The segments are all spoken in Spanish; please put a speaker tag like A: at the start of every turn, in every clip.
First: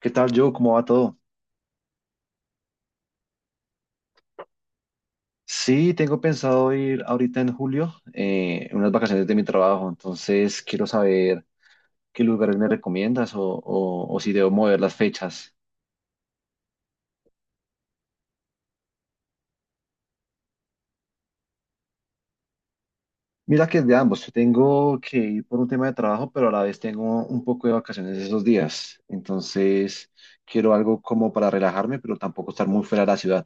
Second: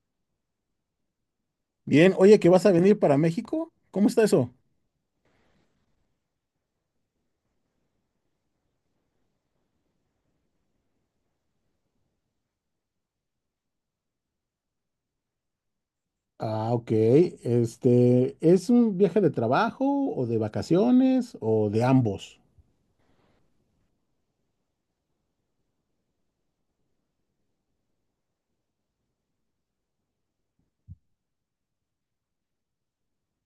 A: ¿Qué tal, yo? ¿Cómo va todo?
B: Bien, oye, ¿que vas a venir para México? ¿Cómo está eso?
A: Sí, tengo pensado ir ahorita en julio, en unas vacaciones de mi trabajo, entonces quiero saber qué lugares me recomiendas o si debo mover las fechas.
B: Ah, ok. ¿Es un viaje de trabajo o de vacaciones o de ambos?
A: Mira que es de ambos, yo tengo que ir por un tema de trabajo, pero a la vez tengo un poco de vacaciones esos días, entonces quiero algo como para relajarme, pero tampoco estar muy fuera de la ciudad.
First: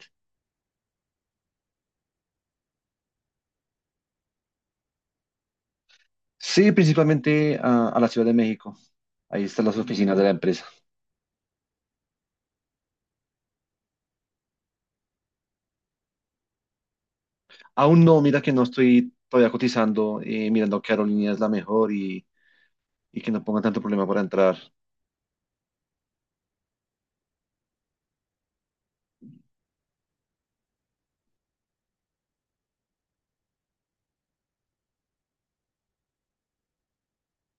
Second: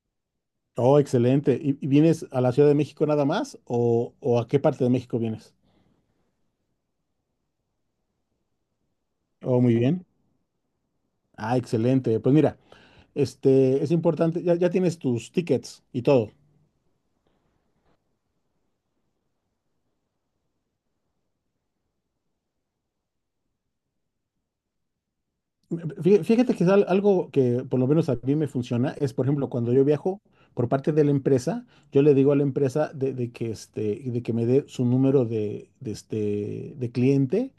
B: Oh, excelente. ¿Y vienes a la Ciudad de México nada más o a qué parte de México vienes?
A: Sí, principalmente a la Ciudad de México, ahí
B: Oh,
A: están
B: muy
A: las
B: bien.
A: oficinas de la empresa.
B: Ah, excelente. Pues mira, es importante, ya tienes tus tickets y todo.
A: Aún no, mira que no estoy todavía cotizando, mirando qué aerolínea es la mejor y que no pongan tanto problema para entrar.
B: Fíjate que es algo que por lo menos a mí me funciona es, por ejemplo, cuando yo viajo por parte de la empresa, yo le digo a la empresa de que me dé su número de cliente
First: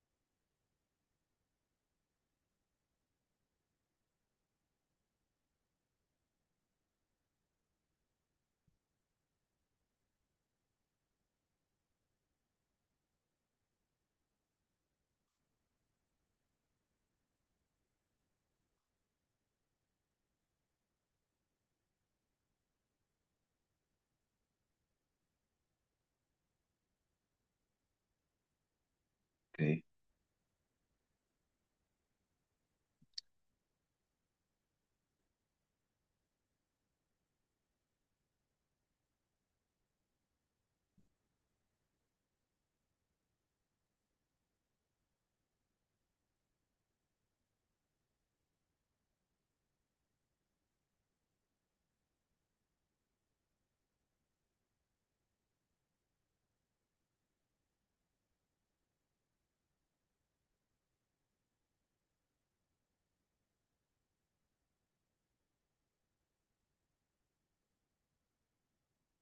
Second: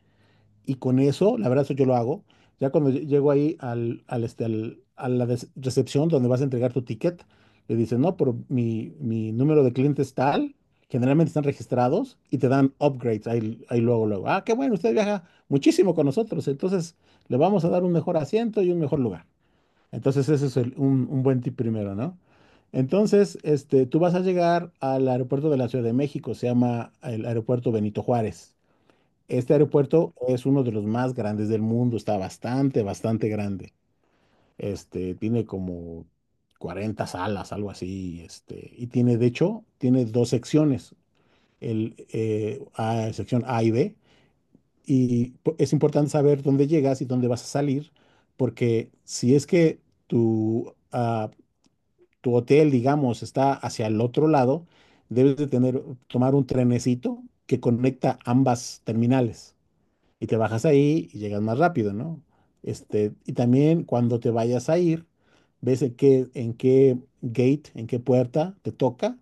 B: y con eso, la verdad, eso yo lo hago. Ya cuando llego ahí a la recepción donde vas a entregar tu ticket, le dicen, no, pero mi número de cliente es tal, generalmente están registrados y te dan upgrades ahí, ahí luego, luego. Ah, qué bueno, usted viaja muchísimo con nosotros, entonces le vamos a dar un mejor asiento y un mejor lugar. Entonces ese es un buen tip primero, ¿no? Entonces, tú vas a llegar al aeropuerto de la Ciudad de México, se llama el aeropuerto Benito Juárez. Este
A: Ok.
B: aeropuerto es uno de los más grandes del mundo, está bastante, bastante grande. Tiene como 40 salas, algo así, y tiene, de hecho, tiene dos secciones, sección A y B, y es importante saber dónde llegas y dónde vas a salir, porque si es que tu, ah, tu hotel, digamos, está hacia el otro lado, debes de tener, tomar un trenecito que conecta ambas terminales y te bajas ahí y llegas más rápido, ¿no? Y también cuando te vayas a ir, ves en qué gate, en qué puerta te toca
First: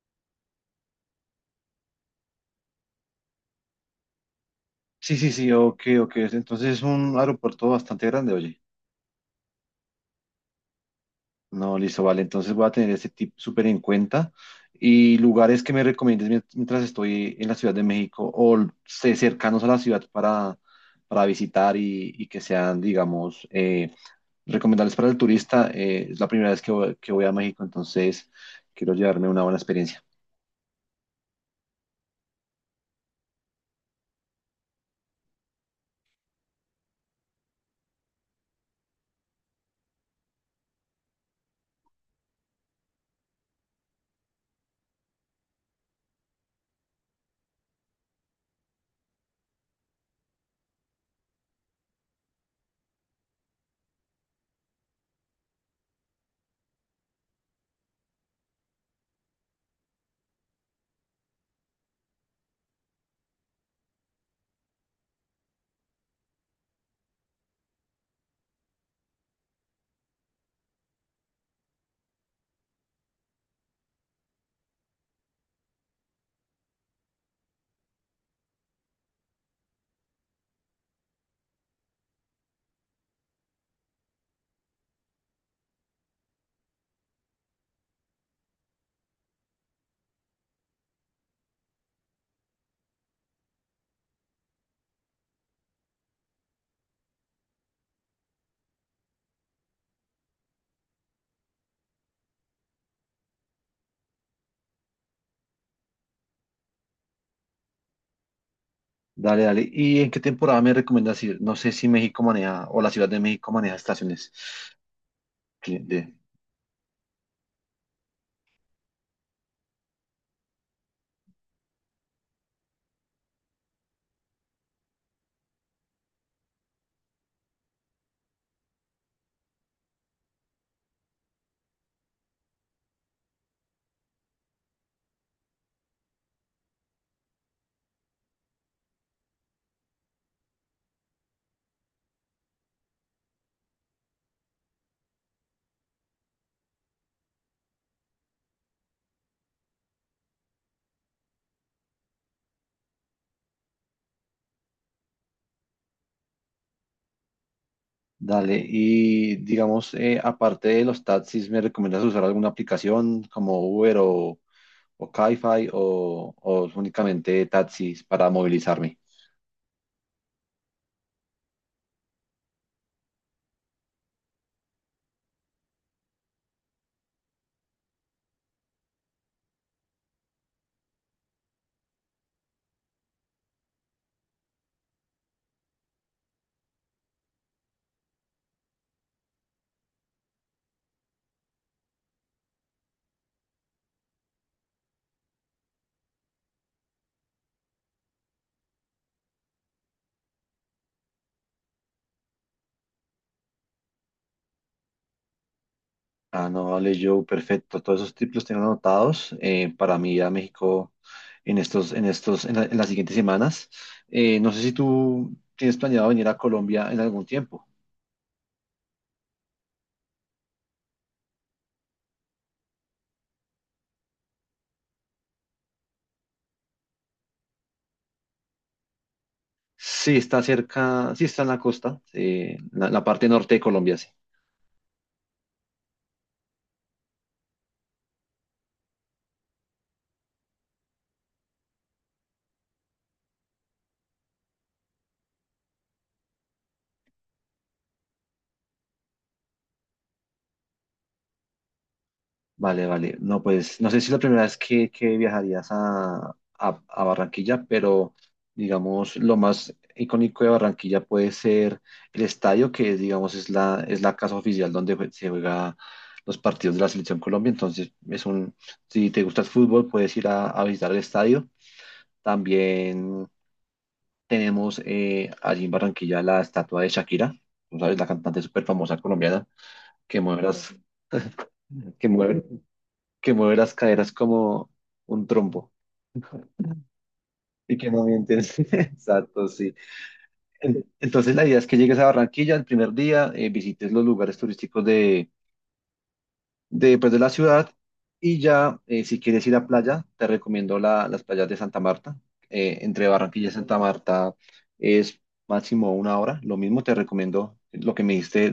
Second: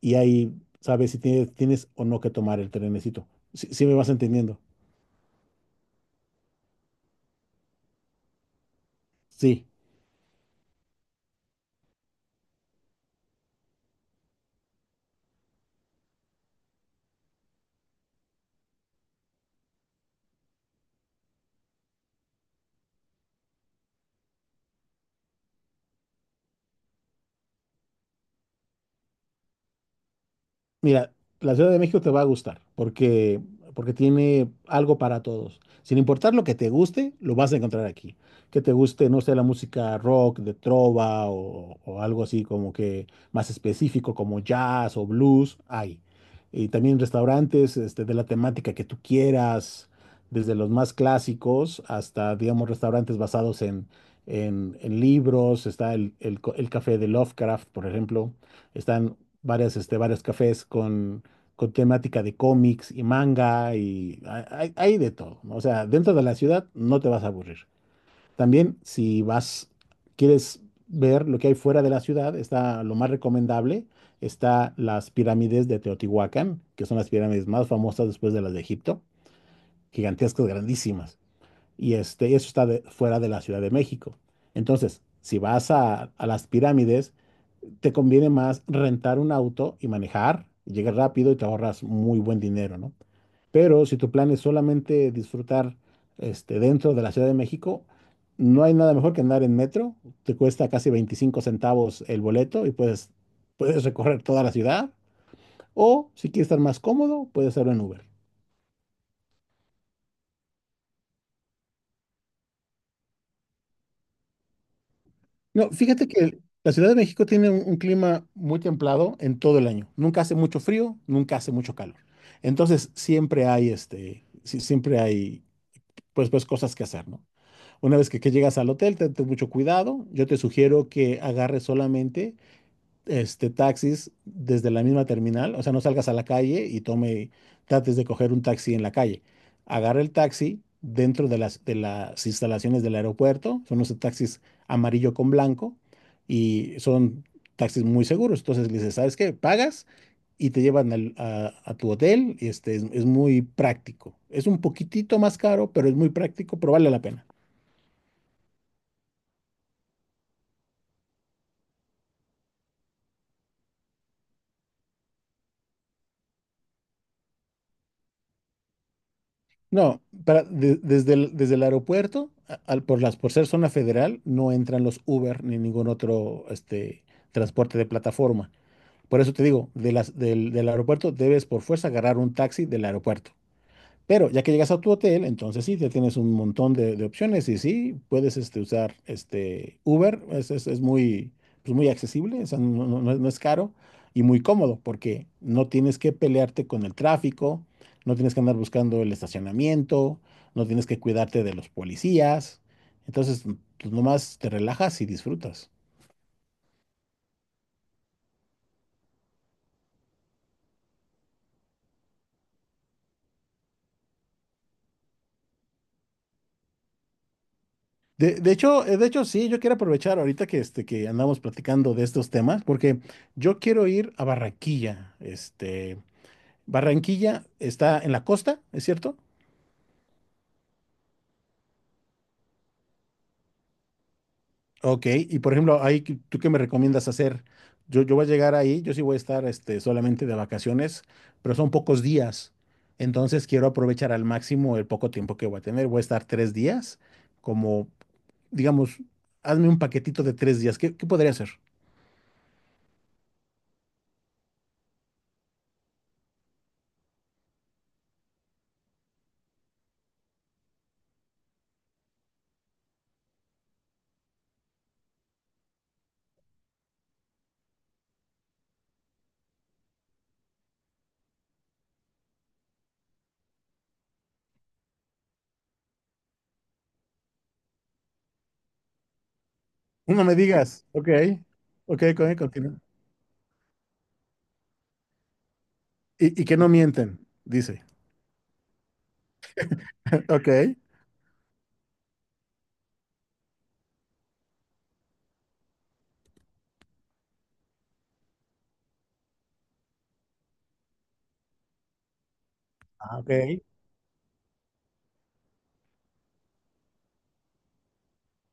B: y ahí sabes si tienes o no que tomar el trenecito. Si, si me vas entendiendo.
A: Sí, sí, sí, ok, ok. Entonces es un aeropuerto bastante grande, oye.
B: Sí.
A: No, listo, vale. Entonces voy a tener este tip súper en cuenta. Y lugares que me recomiendes mientras estoy en la Ciudad de México o sé, cercanos a la ciudad para visitar y que sean, digamos, recomendables para el turista. Es la primera vez que que voy a México, entonces quiero llevarme una buena experiencia.
B: Mira, la Ciudad de México te va a gustar porque tiene algo para todos. Sin importar lo que te guste, lo vas a encontrar aquí. Que te guste, no sé, la música rock, de trova o algo así como que más específico como jazz o blues, hay. Y también restaurantes de la temática que tú quieras, desde los más clásicos hasta, digamos, restaurantes basados en libros. Está el café de Lovecraft, por ejemplo están varias, varios cafés con temática de cómics y manga y hay de todo. ¿No? O sea, dentro de la ciudad no te vas a aburrir. También si quieres ver lo que hay fuera de la ciudad, está lo más recomendable, está las pirámides de Teotihuacán, que son las pirámides más famosas después de las de Egipto, gigantescas, grandísimas. Y eso está fuera de la Ciudad de México. Entonces, si vas a las pirámides, te conviene más rentar un auto y manejar, y llegas rápido y te ahorras muy buen dinero, ¿no? Pero si tu plan es solamente disfrutar dentro de la Ciudad de México, no hay nada mejor que andar en metro, te cuesta casi 25 centavos el boleto y puedes recorrer toda la ciudad, o si quieres estar más cómodo, puedes hacerlo en Uber.
A: Dale, dale. ¿Y en qué temporada me recomiendas ir? No sé si México maneja o la Ciudad de México maneja estaciones.
B: No,
A: Que-
B: fíjate
A: de-
B: que la Ciudad de México tiene un clima muy templado en todo el año, nunca hace mucho frío, nunca hace mucho calor. Entonces siempre hay sí, siempre hay pues ves cosas que hacer, ¿no? Una vez que llegas al hotel, ten mucho cuidado. Yo te sugiero que agarres solamente taxis desde la misma terminal, o sea, no salgas a la calle y trates de coger un taxi en la calle. Agarra el taxi dentro de de las instalaciones del aeropuerto, son unos taxis amarillo con blanco y son taxis muy seguros. Entonces le dices, ¿sabes qué? Pagas y te llevan a tu hotel y es muy práctico. Es un poquitito más caro, pero es muy práctico, pero vale la pena.
A: dale. Y digamos, aparte de los taxis, ¿me recomiendas usar alguna aplicación como Uber o Cabify o únicamente taxis para movilizarme?
B: No, desde desde el aeropuerto, por por ser zona federal, no entran los Uber ni ningún otro transporte de plataforma. Por eso te digo, del aeropuerto debes por fuerza agarrar un taxi del aeropuerto. Pero ya que llegas a tu hotel, entonces sí, ya tienes un montón de opciones y sí, puedes usar Uber, es muy, pues, muy accesible, o sea, no es caro y muy cómodo porque no tienes que pelearte con el tráfico, no tienes que andar buscando el estacionamiento, no tienes que cuidarte de los policías, entonces pues, nomás te relajas y disfrutas.
A: Ah, no, vale, yo, perfecto. Todos esos tips los tengo anotados para mí ir a México en estos, en las siguientes semanas. No sé si tú tienes planeado venir a Colombia en algún tiempo.
B: De hecho, sí, yo quiero aprovechar ahorita que andamos platicando de estos temas, porque yo quiero ir a Barranquilla, Barranquilla está en la costa, ¿es cierto?
A: Sí, está cerca, sí está en la costa, la parte norte de Colombia, sí.
B: Ok, y por ejemplo, ahí, ¿tú qué me recomiendas hacer? Yo voy a llegar ahí, yo sí voy a estar solamente de vacaciones, pero son pocos días. Entonces quiero aprovechar al máximo el poco tiempo que voy a tener. Voy a estar 3 días, como, digamos, hazme un paquetito de 3 días. ¿Qué, qué podría hacer?
A: Vale, vale. No, pues no sé si es la primera vez que viajarías a Barranquilla, pero digamos lo más icónico de Barranquilla puede ser el estadio, que digamos es es la casa oficial donde se juega los partidos de la Selección Colombia. Entonces, es un, si te gusta el fútbol, puedes ir a visitar el estadio. También tenemos, allí en Barranquilla, la estatua de Shakira, ¿no, sabes? La cantante súper famosa colombiana que
B: No me
A: mueve
B: digas. Ok, ok,
A: que
B: ok,
A: mueve,
B: continúa.
A: que mueve las caderas como un trompo
B: Y que no mienten,
A: y
B: dice.
A: que no miente. Exacto, sí.
B: Ok.
A: Entonces la idea es que llegues a Barranquilla el primer día, visites los lugares turísticos de, pues, de la ciudad y ya, si quieres ir a playa, te recomiendo las playas de Santa Marta. Entre
B: Ah, ok.
A: Barranquilla y Santa Marta es máximo una hora. Lo mismo te recomiendo lo que me diste,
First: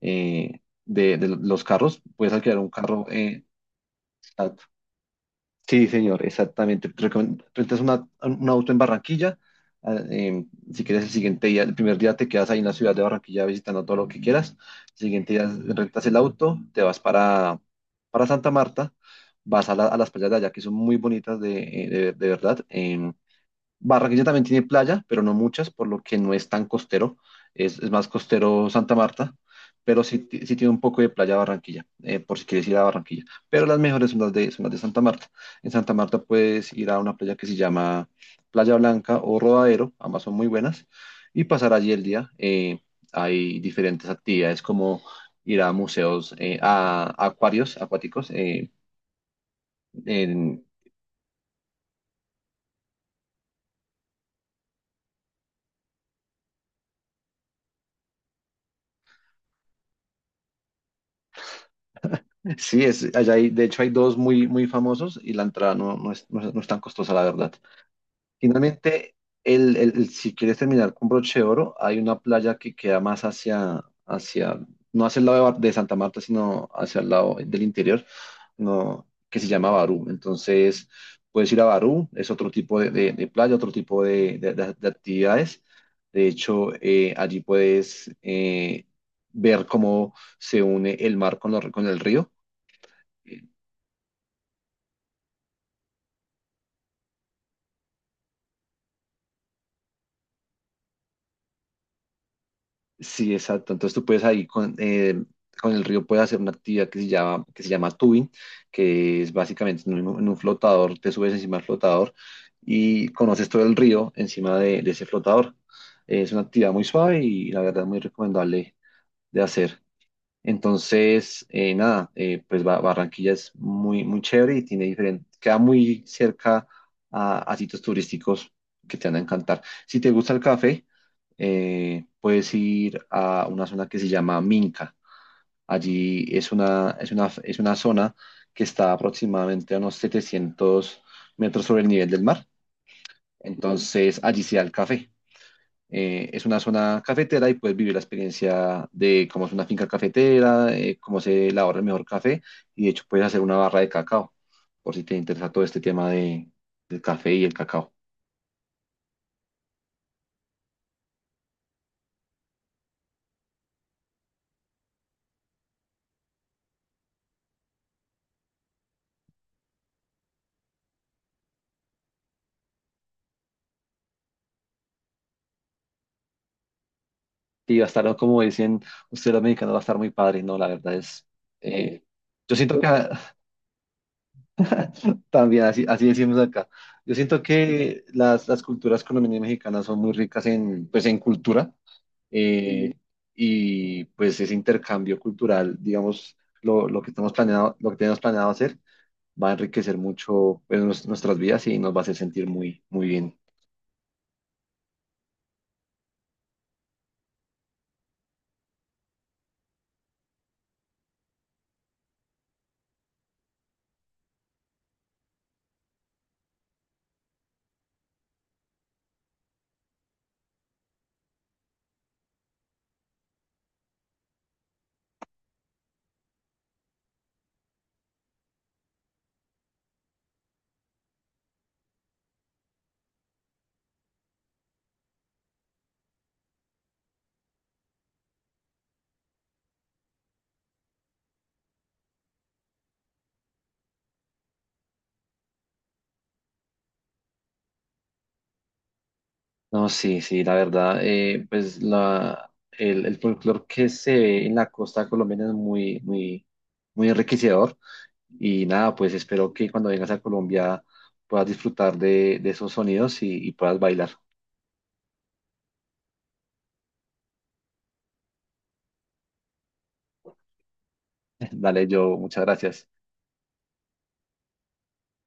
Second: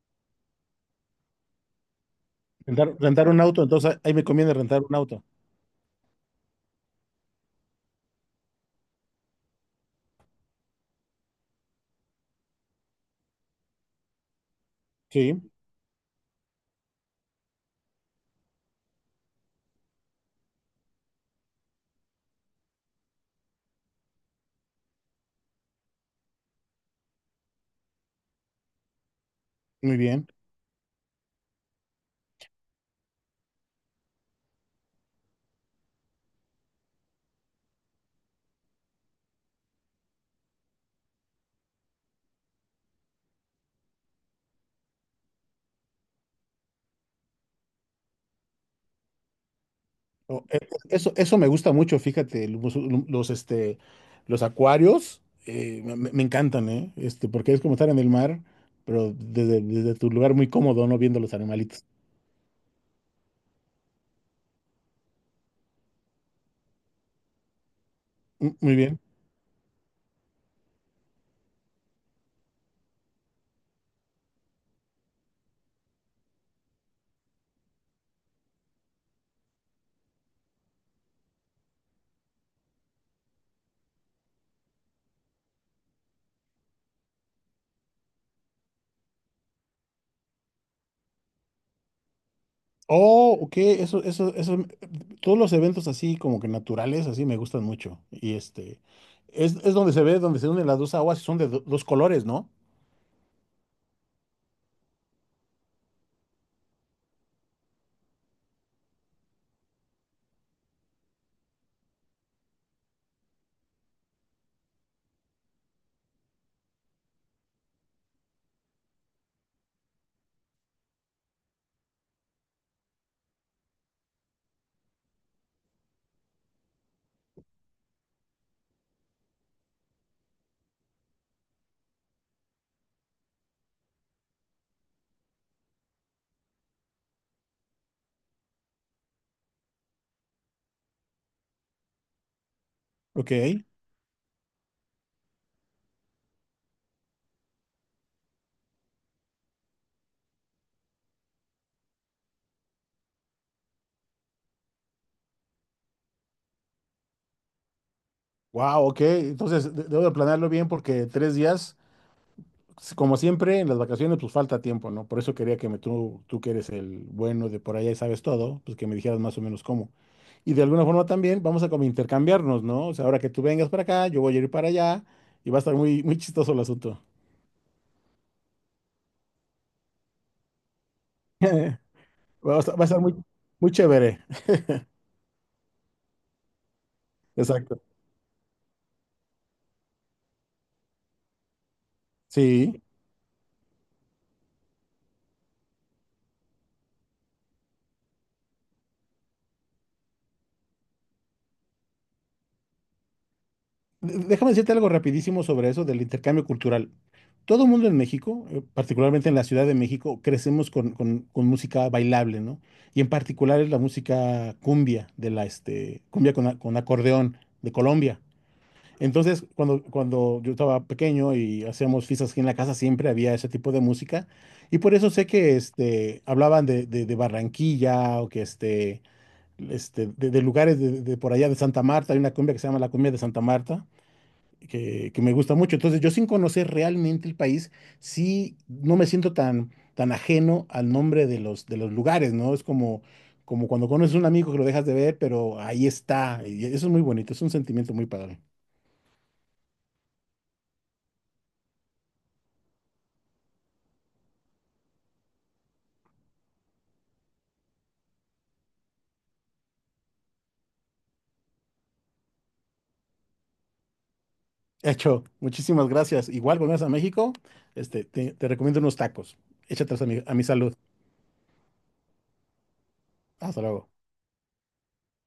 A: eh, de los carros. Puedes alquilar un
B: Rentar,
A: carro.
B: rentar un
A: Eh,
B: auto, entonces ahí me conviene
A: exacto.
B: rentar un auto.
A: Sí, señor, exactamente. Rentas un auto en Barranquilla. Ah, si quieres el siguiente día, el primer día te quedas ahí en la ciudad de Barranquilla visitando todo lo que quieras. El siguiente día
B: Sí,
A: rentas el auto, te vas para Santa Marta, vas a, a las playas de allá, que son muy bonitas de, de verdad. Barranquilla también tiene playa, pero no muchas, por lo que no es tan costero. Es más costero Santa Marta,
B: muy
A: pero sí,
B: bien.
A: sí tiene un poco de playa Barranquilla, por si quieres ir a Barranquilla. Pero las mejores son son las de Santa Marta. En Santa Marta puedes ir a una playa que se llama Playa Blanca o Rodadero, ambas son muy buenas, y pasar allí el día. Hay diferentes actividades como ir a museos, a acuarios acuáticos,
B: No,
A: en,
B: eso, eso me gusta mucho, fíjate, los acuarios me encantan, ¿eh? Este, porque es como estar en el mar, desde tu lugar muy cómodo, ¿no? Viendo los animalitos.
A: sí, es, allá hay, de hecho hay dos muy, muy famosos, y la entrada no, no es, no es tan costosa, la verdad.
B: Mm, muy bien.
A: Finalmente, si quieres terminar con broche de oro, hay una playa que queda más hacia, no hacia el lado de, de Santa Marta, sino hacia el lado del interior, no, que se llama Barú. Entonces, puedes ir a Barú, es otro tipo de, de playa, otro tipo de, de actividades. De hecho, allí puedes, ver cómo se une el mar con, con el río.
B: Oh, ok, eso, todos los eventos así como que naturales, así me gustan mucho. Y es donde se ve, donde se unen las dos aguas y son de dos colores, ¿no?
A: Sí, exacto. Entonces tú puedes ahí con el río puedes hacer una actividad que se llama tubing, que es básicamente en un flotador, te subes encima del flotador y conoces todo el río encima de ese flotador. Es una actividad muy suave y la verdad muy recomendable de hacer. Entonces, nada, pues Barranquilla es muy, muy chévere y tiene diferente, queda muy cerca a sitios turísticos que te van a encantar. Si te gusta el café, puedes ir a una zona que se llama Minca. Allí es una, es una zona que está aproximadamente a unos 700 metros sobre el nivel del mar.
B: Ok,
A: Entonces, allí se da el café. Es una zona cafetera y puedes vivir la experiencia de cómo es una finca cafetera, cómo se elabora el mejor café, y de hecho puedes hacer una barra de cacao, por si te interesa todo este tema de, del café y el cacao.
B: wow, ok, entonces debo de planearlo bien porque 3 días... Pues, como siempre, en las vacaciones pues falta tiempo, ¿no? Por eso quería que tú que eres el bueno de por allá y sabes todo, pues que me dijeras más o menos cómo. Y de alguna forma también vamos a como intercambiarnos, ¿no? O sea, ahora que tú vengas para acá, yo voy a ir para allá y va a estar muy, muy chistoso el asunto.
A: Y va a estar, como dicen ustedes los mexicanos, va a estar muy padre, ¿no? La verdad es, eh, yo siento
B: Va a
A: que
B: estar muy, muy chévere.
A: también así, así decimos acá, yo siento
B: Exacto.
A: que las culturas colombianas y mexicanas son muy ricas en, pues, en cultura,
B: Sí.
A: eh, y pues ese intercambio cultural, digamos, lo que estamos planeado, lo que tenemos planeado hacer, va a enriquecer mucho, pues, nuestras vidas, y nos va a hacer sentir muy, muy bien.
B: Déjame decirte algo rapidísimo sobre eso del intercambio cultural. Todo el mundo en México, particularmente en la Ciudad de México, crecemos con música bailable, ¿no? Y en particular es la música cumbia, de la cumbia con acordeón de Colombia. Entonces, cuando yo estaba pequeño y hacíamos fiestas aquí en la casa, siempre había ese tipo de música. Y por eso sé que hablaban de Barranquilla o que de lugares de por allá de Santa Marta. Hay una cumbia que se llama la cumbia de Santa Marta que me gusta mucho. Entonces, yo sin conocer realmente el país, sí no me siento tan, tan ajeno al nombre de de los lugares, ¿no? Es como, como cuando conoces a un amigo que lo dejas de ver, pero ahí está. Y eso es muy bonito, es un sentimiento muy padre.
A: No, sí, sí, la verdad, pues el folclore que se ve en la costa colombiana es muy, muy, muy enriquecedor. Y nada, pues espero que cuando vengas a Colombia puedas disfrutar de esos sonidos y puedas bailar.
B: Hecho, muchísimas gracias. Igual, cuando vayas a México, te recomiendo unos tacos. Échatelos a a mi salud.
A: Dale, yo, muchas gracias.
B: Hasta luego.